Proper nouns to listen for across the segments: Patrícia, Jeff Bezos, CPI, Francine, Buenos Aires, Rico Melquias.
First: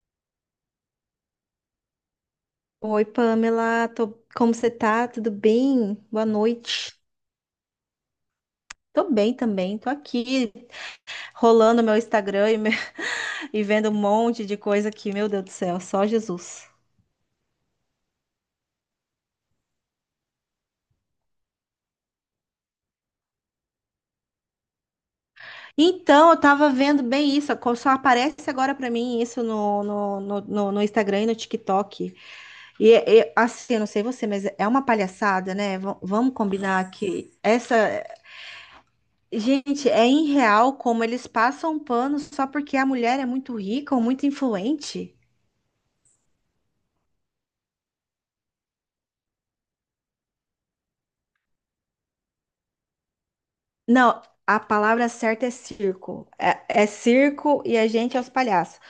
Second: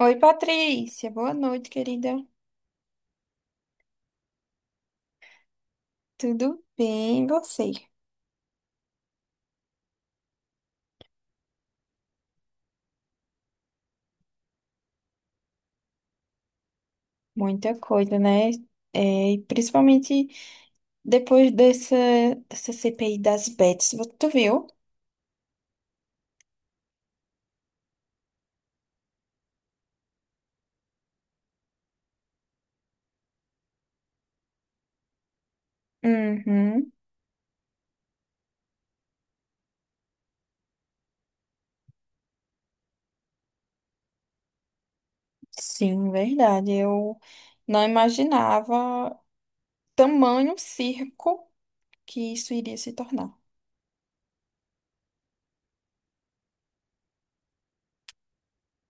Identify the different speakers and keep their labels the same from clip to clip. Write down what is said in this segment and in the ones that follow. Speaker 1: Oi, Patrícia. Boa noite, querida.
Speaker 2: Oi, Pamela, como você tá? Tudo bem? Boa
Speaker 1: Tudo
Speaker 2: noite.
Speaker 1: bem? E você?
Speaker 2: Tô bem também, tô aqui rolando meu Instagram e vendo um monte de coisa aqui, meu Deus do céu, só Jesus.
Speaker 1: Muita coisa, né? É, e principalmente depois dessa, dessa CPI das bets. Tu viu?
Speaker 2: Então, eu tava vendo bem isso, só aparece agora pra mim isso no Instagram e no TikTok. E, assim, eu não sei você, mas é uma palhaçada, né? Vamos combinar
Speaker 1: Uhum.
Speaker 2: que essa. Gente, é irreal como eles passam um pano só porque a mulher é muito rica ou muito influente.
Speaker 1: Sim, verdade. Eu não imaginava tamanho circo que isso iria se tornar.
Speaker 2: Não, a palavra certa é circo. É circo e a gente é os palhaços,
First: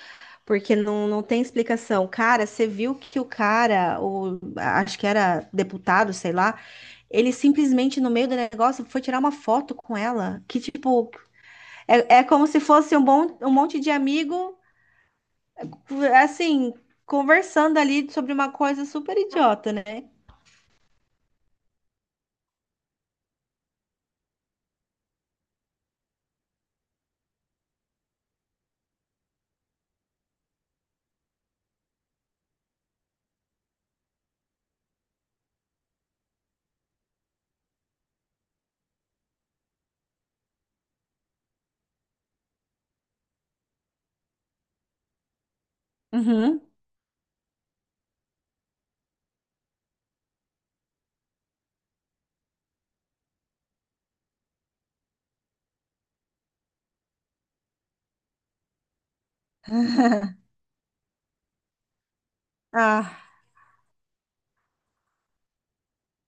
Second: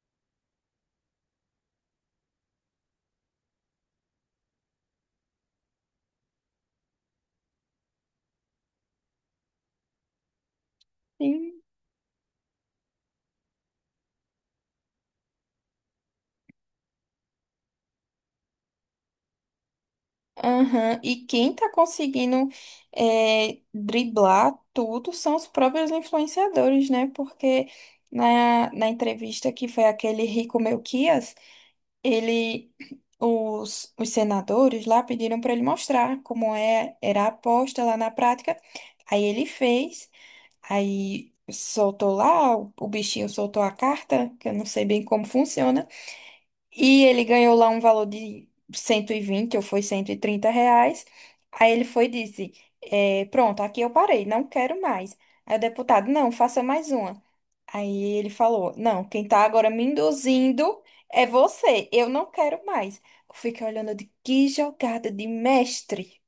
Speaker 2: porque não tem explicação. Cara, você viu que o cara, acho que era deputado, sei lá, ele simplesmente no meio do negócio foi tirar uma foto com ela, que tipo, é como se fosse um, bom, um monte de amigo, assim, conversando ali sobre uma coisa super idiota, né?
Speaker 1: Aham. E quem tá conseguindo driblar tudo são os próprios influenciadores, né? Porque na entrevista que foi aquele Rico Melquias, ele, os senadores lá pediram para ele mostrar como era a aposta lá na prática. Aí ele fez, aí soltou lá, o bichinho soltou a carta, que eu não sei bem como funciona.
Speaker 2: Uhum.
Speaker 1: E ele ganhou lá um valor de 120 ou foi 130 reais. Aí ele foi e disse: Pronto, aqui eu parei, não quero mais. Aí o deputado: Não, faça mais uma. Aí ele falou: Não, quem tá agora me induzindo é você, eu não quero mais.
Speaker 2: Ah,
Speaker 1: Eu fiquei olhando de que jogada de mestre.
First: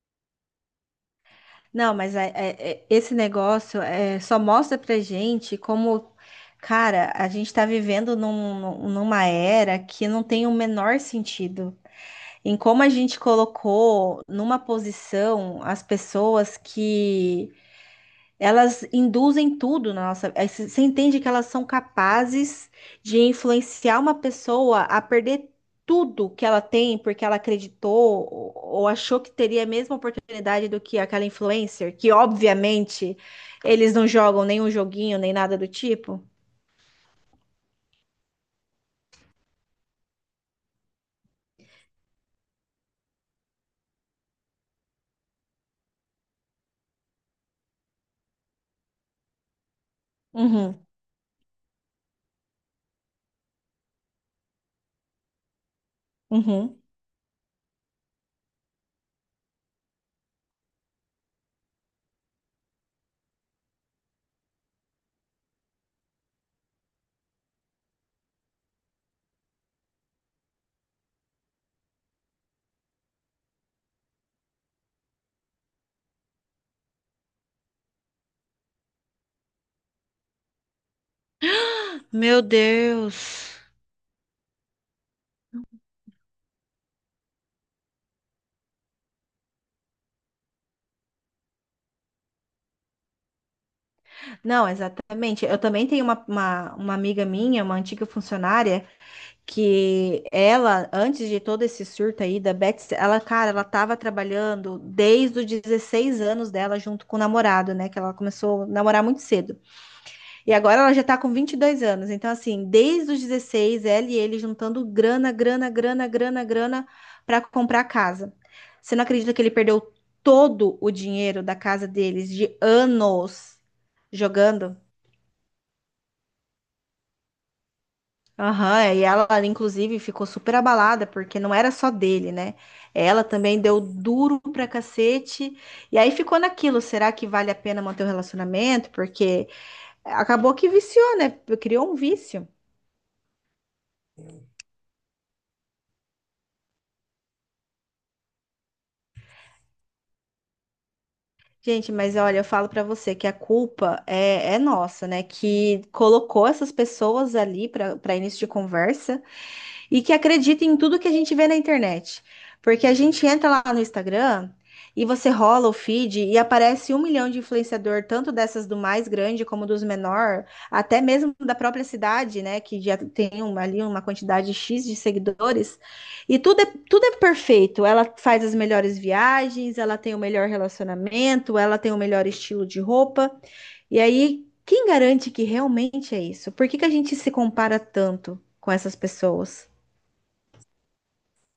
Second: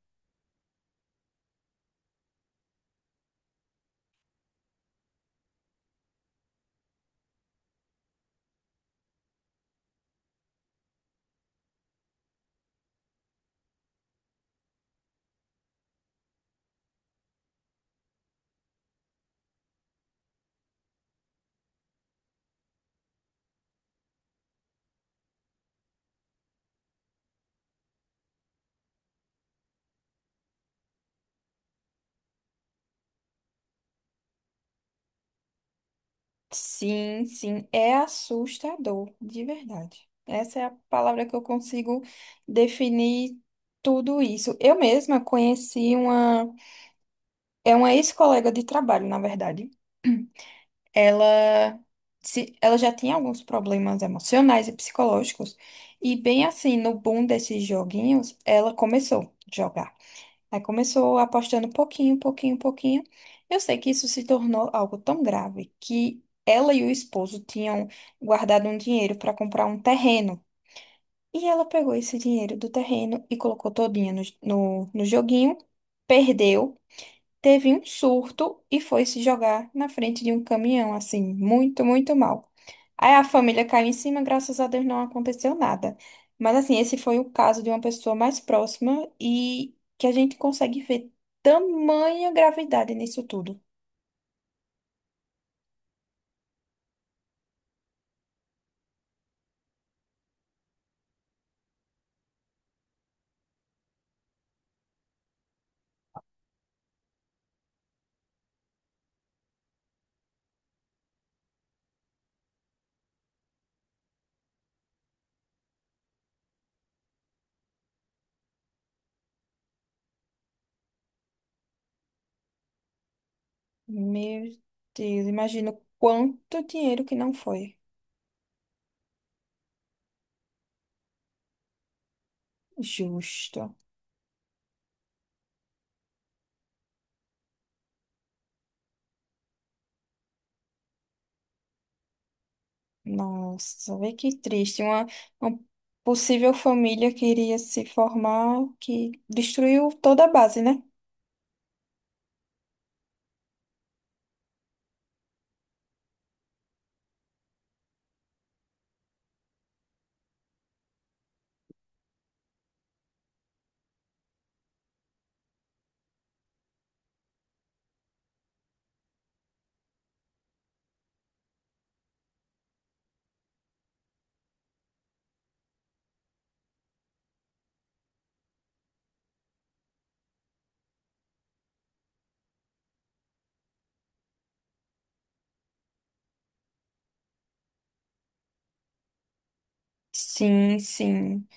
Speaker 2: não, mas esse negócio é, só mostra pra gente como, cara, a gente tá vivendo numa era que não tem o menor sentido. Em como a gente colocou numa posição as pessoas que elas induzem tudo na nossa. Você entende que elas são capazes de influenciar uma pessoa a perder tudo que ela tem porque ela acreditou ou achou que teria a mesma oportunidade do que aquela influencer, que obviamente eles não jogam nenhum joguinho nem nada do tipo.
Speaker 1: Sim, sim, é assustador, de verdade. Essa é a palavra que eu consigo definir tudo isso. Eu mesma conheci uma. É uma ex-colega de trabalho, na verdade.
Speaker 2: Uhum,
Speaker 1: Ela, se, ela já tinha alguns problemas emocionais e psicológicos. E bem assim,
Speaker 2: uhum.
Speaker 1: no boom desses joguinhos, ela começou a jogar. Aí começou apostando pouquinho, pouquinho, pouquinho. Eu sei que isso se tornou algo tão grave que ela e o esposo tinham guardado um dinheiro para comprar um terreno. E ela pegou esse dinheiro do terreno e colocou todinha no joguinho, perdeu, teve um surto e foi se jogar na frente de um caminhão, assim, muito, muito
Speaker 2: Meu
Speaker 1: mal. Aí a
Speaker 2: Deus.
Speaker 1: família caiu em cima, graças a Deus não aconteceu nada. Mas assim, esse foi o caso de uma pessoa mais próxima e que a gente consegue ver tamanha gravidade nisso tudo.
Speaker 2: Não, exatamente. Eu também tenho uma amiga minha, uma antiga funcionária, que ela, antes de todo esse surto aí da Betsy, ela, cara, ela tava trabalhando desde os 16 anos dela junto com o namorado, né? Que ela começou a namorar muito cedo. E agora ela já tá com 22 anos. Então, assim, desde os 16 ela e ele juntando grana, grana, grana, grana, grana pra comprar casa. Você não acredita que ele perdeu todo o dinheiro da casa deles de anos
Speaker 1: Meu
Speaker 2: jogando?
Speaker 1: Deus, imagino quanto dinheiro que não foi.
Speaker 2: Aham, é, e ela, inclusive, ficou super abalada, porque não era só dele, né? Ela também
Speaker 1: Justo.
Speaker 2: deu duro pra cacete. E aí ficou naquilo: será que vale a pena manter o relacionamento? Porque acabou que viciou, né? Criou um vício.
Speaker 1: Nossa, vê que triste. Uma possível família que iria se formar, que destruiu toda a base, né?
Speaker 2: Gente, mas olha, eu falo pra você que a culpa é nossa, né? Que colocou essas pessoas ali pra para início de conversa. E que acreditem em tudo que a gente vê na internet. Porque a gente entra lá no Instagram e você rola o feed e aparece 1 milhão de influenciador, tanto dessas do mais grande como dos menor, até mesmo da própria cidade, né? Que já tem ali uma quantidade X de seguidores. E tudo é perfeito. Ela faz as melhores viagens, ela tem o melhor relacionamento, ela tem o melhor estilo de roupa. E aí, quem garante que realmente é isso? Por que que a gente se compara tanto com essas pessoas?
Speaker 1: Sim, sim.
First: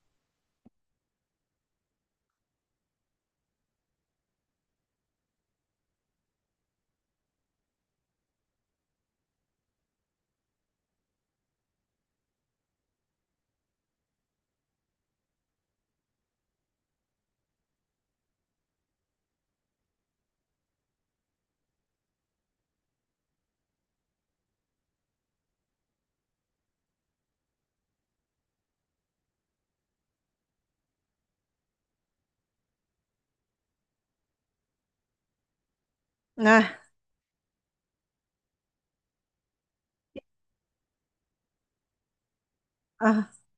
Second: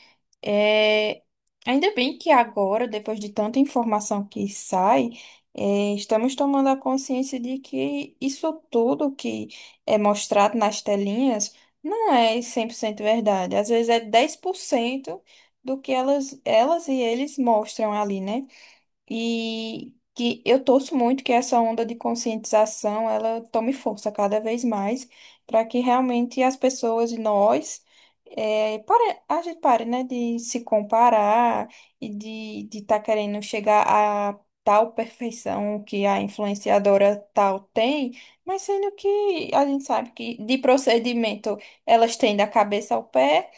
Speaker 1: É, ainda bem que agora, depois de tanta informação que sai, estamos tomando a consciência de que isso tudo que é mostrado nas telinhas não é 100% verdade. Às vezes é 10% do que elas e eles mostram ali, né? E que eu torço muito que essa onda de conscientização ela tome força cada vez mais para que realmente as pessoas e nós pare, a gente pare, né, de se comparar e de estar querendo chegar a tal perfeição que a
Speaker 2: Ah,
Speaker 1: influenciadora tal tem, mas sendo que a gente sabe que de procedimento elas têm da cabeça ao
Speaker 2: ah,
Speaker 1: pé,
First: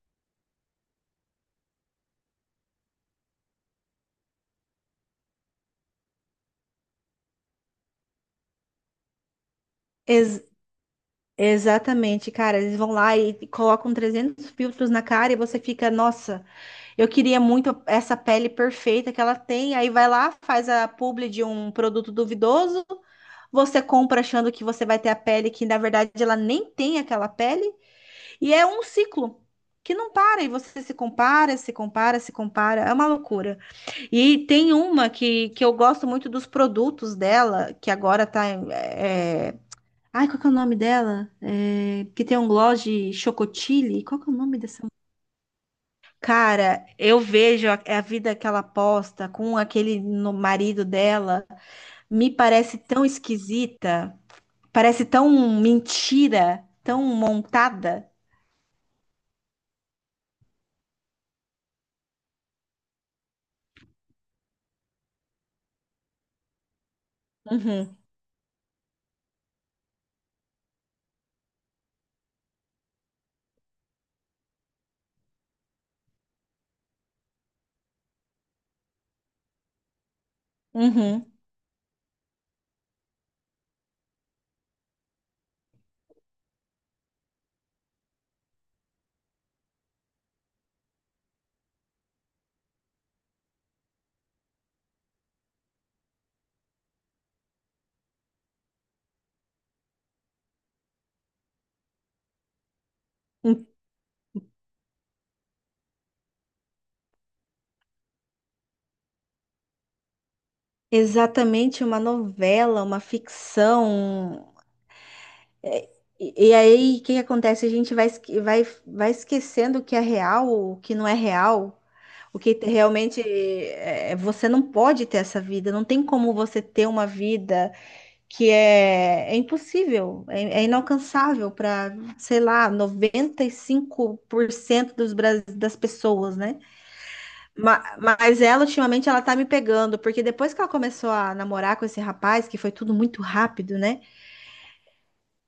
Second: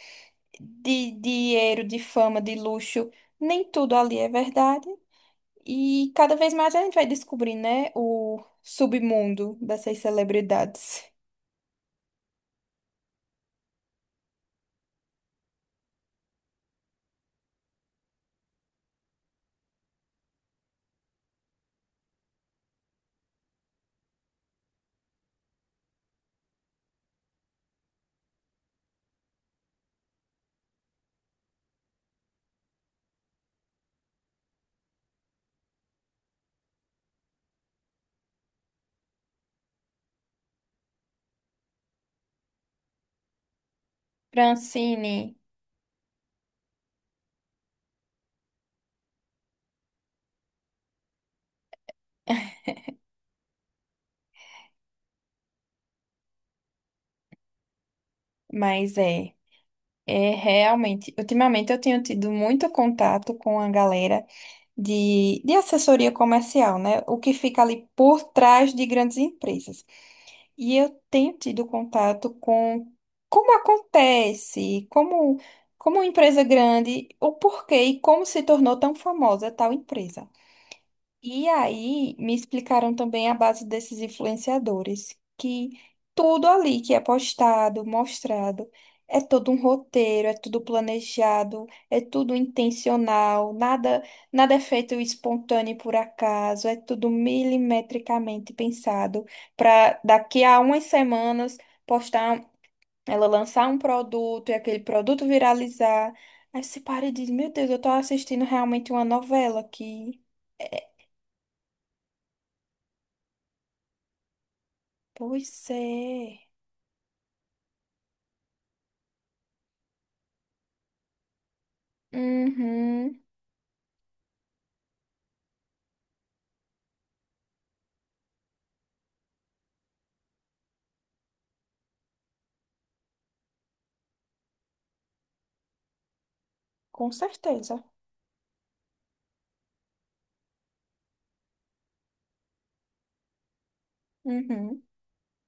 Speaker 1: de dinheiro, de fama, de luxo, nem tudo ali é verdade. E cada vez mais a gente vai descobrir, né, o submundo dessas
Speaker 2: ex-
Speaker 1: celebridades.
Speaker 2: exatamente, cara. Eles vão lá e colocam 300 filtros na cara e você fica, nossa, eu queria muito essa pele perfeita que ela tem. Aí vai lá, faz a publi de um produto duvidoso. Você compra achando que você vai ter a pele que na verdade ela nem tem aquela pele. E é um ciclo que não para. E você se compara, se compara, se compara. É uma loucura. E tem uma que eu gosto muito dos produtos dela, que agora tá. Ai, qual que é o nome dela? É, que tem um gloss de chocotile. Qual que é o nome dessa?
Speaker 1: Francine,
Speaker 2: Cara, eu vejo é a vida que ela posta com aquele no marido dela. Me parece tão esquisita. Parece tão mentira, tão montada.
Speaker 1: mas é, é realmente. Ultimamente eu tenho tido muito contato com a galera de assessoria comercial, né? O que fica ali
Speaker 2: Uhum,
Speaker 1: por trás de grandes empresas. E eu tenho tido contato com como acontece, como, como uma empresa grande, o porquê e como se tornou tão famosa tal empresa.
Speaker 2: uhum.
Speaker 1: E aí me explicaram também a base desses influenciadores, que tudo ali que é postado, mostrado, é todo um roteiro, é tudo planejado, é tudo intencional, nada, nada é feito espontâneo por acaso, é tudo milimetricamente pensado para daqui a umas semanas postar, ela lançar um produto e aquele produto viralizar. Aí você para e diz, meu Deus, eu tô assistindo realmente uma novela que...
Speaker 2: Exatamente uma novela, uma ficção.
Speaker 1: Pois
Speaker 2: É,
Speaker 1: é.
Speaker 2: e, aí, o que que acontece? A gente vai esquecendo o que é real, o que não é real. O que
Speaker 1: Uhum.
Speaker 2: realmente é, você não pode ter essa vida, não tem como você ter uma vida que é impossível, é inalcançável para, sei lá, 95% dos, das pessoas, né?
Speaker 1: Com certeza.
Speaker 2: Mas, ela, ultimamente, ela tá me pegando, porque depois que ela começou a namorar com esse rapaz, que foi tudo muito rápido, né?
Speaker 1: Uhum.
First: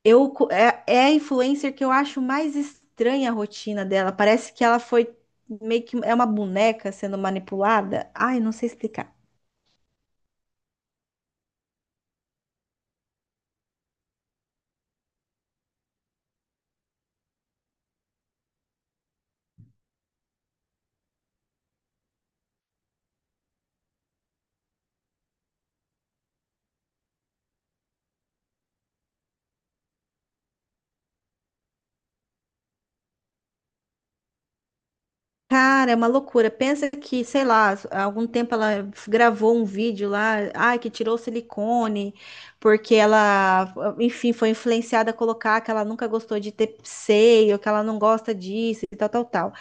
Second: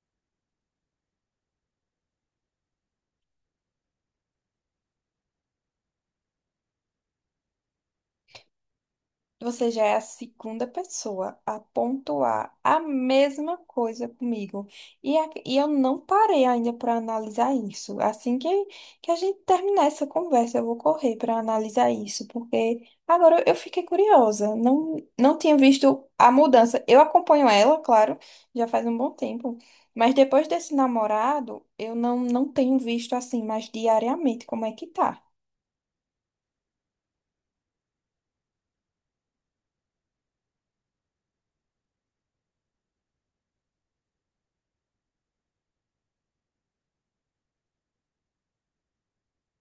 Speaker 2: É a influencer que eu acho mais estranha a rotina dela. Parece que ela foi meio que é uma boneca sendo manipulada. Ai, não sei explicar.
Speaker 1: Você já é a segunda pessoa a pontuar a mesma coisa comigo. E, e eu não parei ainda para analisar isso. Assim que a gente terminar essa conversa, eu vou correr para analisar isso, porque agora eu fiquei curiosa. Não, não tinha visto a mudança. Eu acompanho ela, claro, já faz um bom tempo. Mas depois desse namorado, eu não, não tenho visto assim mais diariamente como é que tá.
Speaker 2: Cara, é uma loucura. Pensa que, sei lá, há algum tempo ela gravou um vídeo lá, ai, que tirou silicone, porque ela, enfim, foi influenciada a colocar que ela nunca gostou de ter seio, que ela não gosta disso e tal, tal, tal.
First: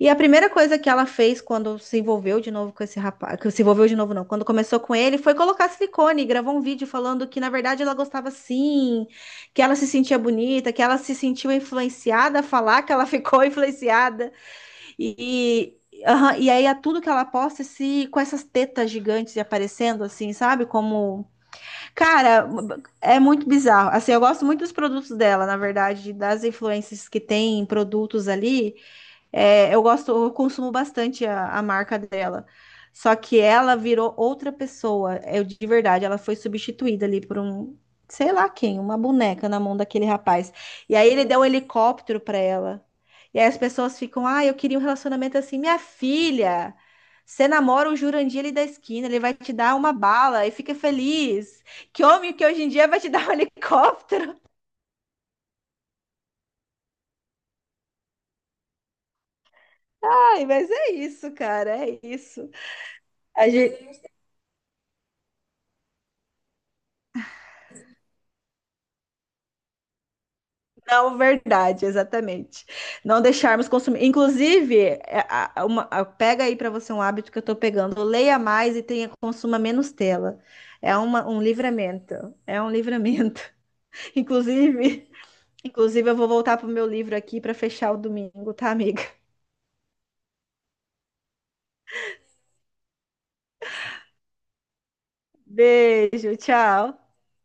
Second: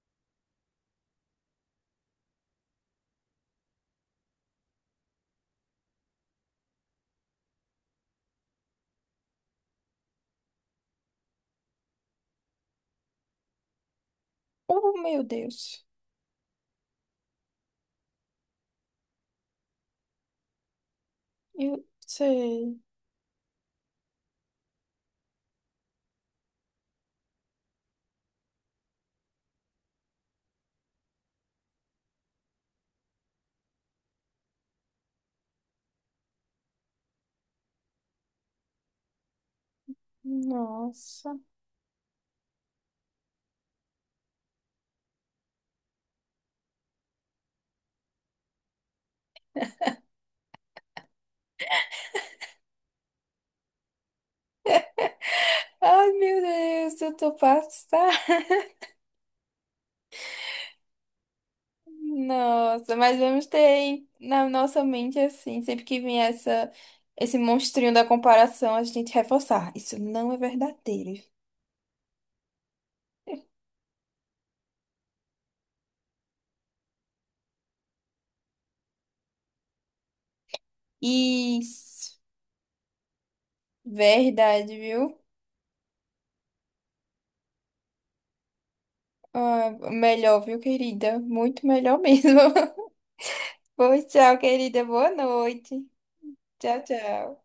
Speaker 2: E a primeira coisa que ela fez quando se envolveu de novo com esse rapaz, que se envolveu de novo não, quando começou com ele, foi colocar silicone, e gravou um vídeo falando que na verdade ela gostava sim, que ela se sentia bonita, que ela se sentiu influenciada a falar que ela ficou influenciada
Speaker 1: Oh, meu
Speaker 2: e
Speaker 1: Deus.
Speaker 2: e, aham, aí a tudo que ela posta se com essas tetas gigantes e aparecendo assim, sabe? Como
Speaker 1: Eu
Speaker 2: cara,
Speaker 1: sei.
Speaker 2: é muito bizarro. Assim, eu gosto muito dos produtos dela, na verdade, das influências que tem em produtos ali. É, eu gosto, eu consumo bastante a marca dela. Só que ela virou outra pessoa. Eu de verdade, ela foi substituída ali por um, sei lá quem, uma boneca na mão daquele rapaz. E aí ele
Speaker 1: Nossa.
Speaker 2: deu um helicóptero pra ela. E aí as pessoas ficam, ah, eu queria um relacionamento assim, minha filha. Você namora o Jurandir ali da esquina, ele vai te dar uma bala e fica feliz. Que homem que hoje em dia vai te dar um helicóptero?
Speaker 1: Ai, meu Deus, eu tô passada.
Speaker 2: Ai, mas é isso, cara, é isso.
Speaker 1: Nossa, mas vamos
Speaker 2: A
Speaker 1: ter
Speaker 2: gen-
Speaker 1: na nossa mente assim, sempre que vier essa, esse monstrinho da comparação, a gente reforçar. Isso não é
Speaker 2: Não,
Speaker 1: verdadeiro.
Speaker 2: verdade, exatamente. Não deixarmos consumir. Inclusive, pega aí para você um hábito que eu tô pegando. Leia mais e tenha consuma menos tela. É um livramento.
Speaker 1: Isso,
Speaker 2: É um livramento.
Speaker 1: verdade,
Speaker 2: Inclusive,
Speaker 1: viu?
Speaker 2: inclusive, eu vou voltar pro meu livro aqui para fechar o domingo, tá, amiga?
Speaker 1: Ah, melhor, viu, querida? Muito melhor mesmo. Pois tchau, querida. Boa noite.
Speaker 2: Beijo,
Speaker 1: Tchau,
Speaker 2: tchau.
Speaker 1: tchau.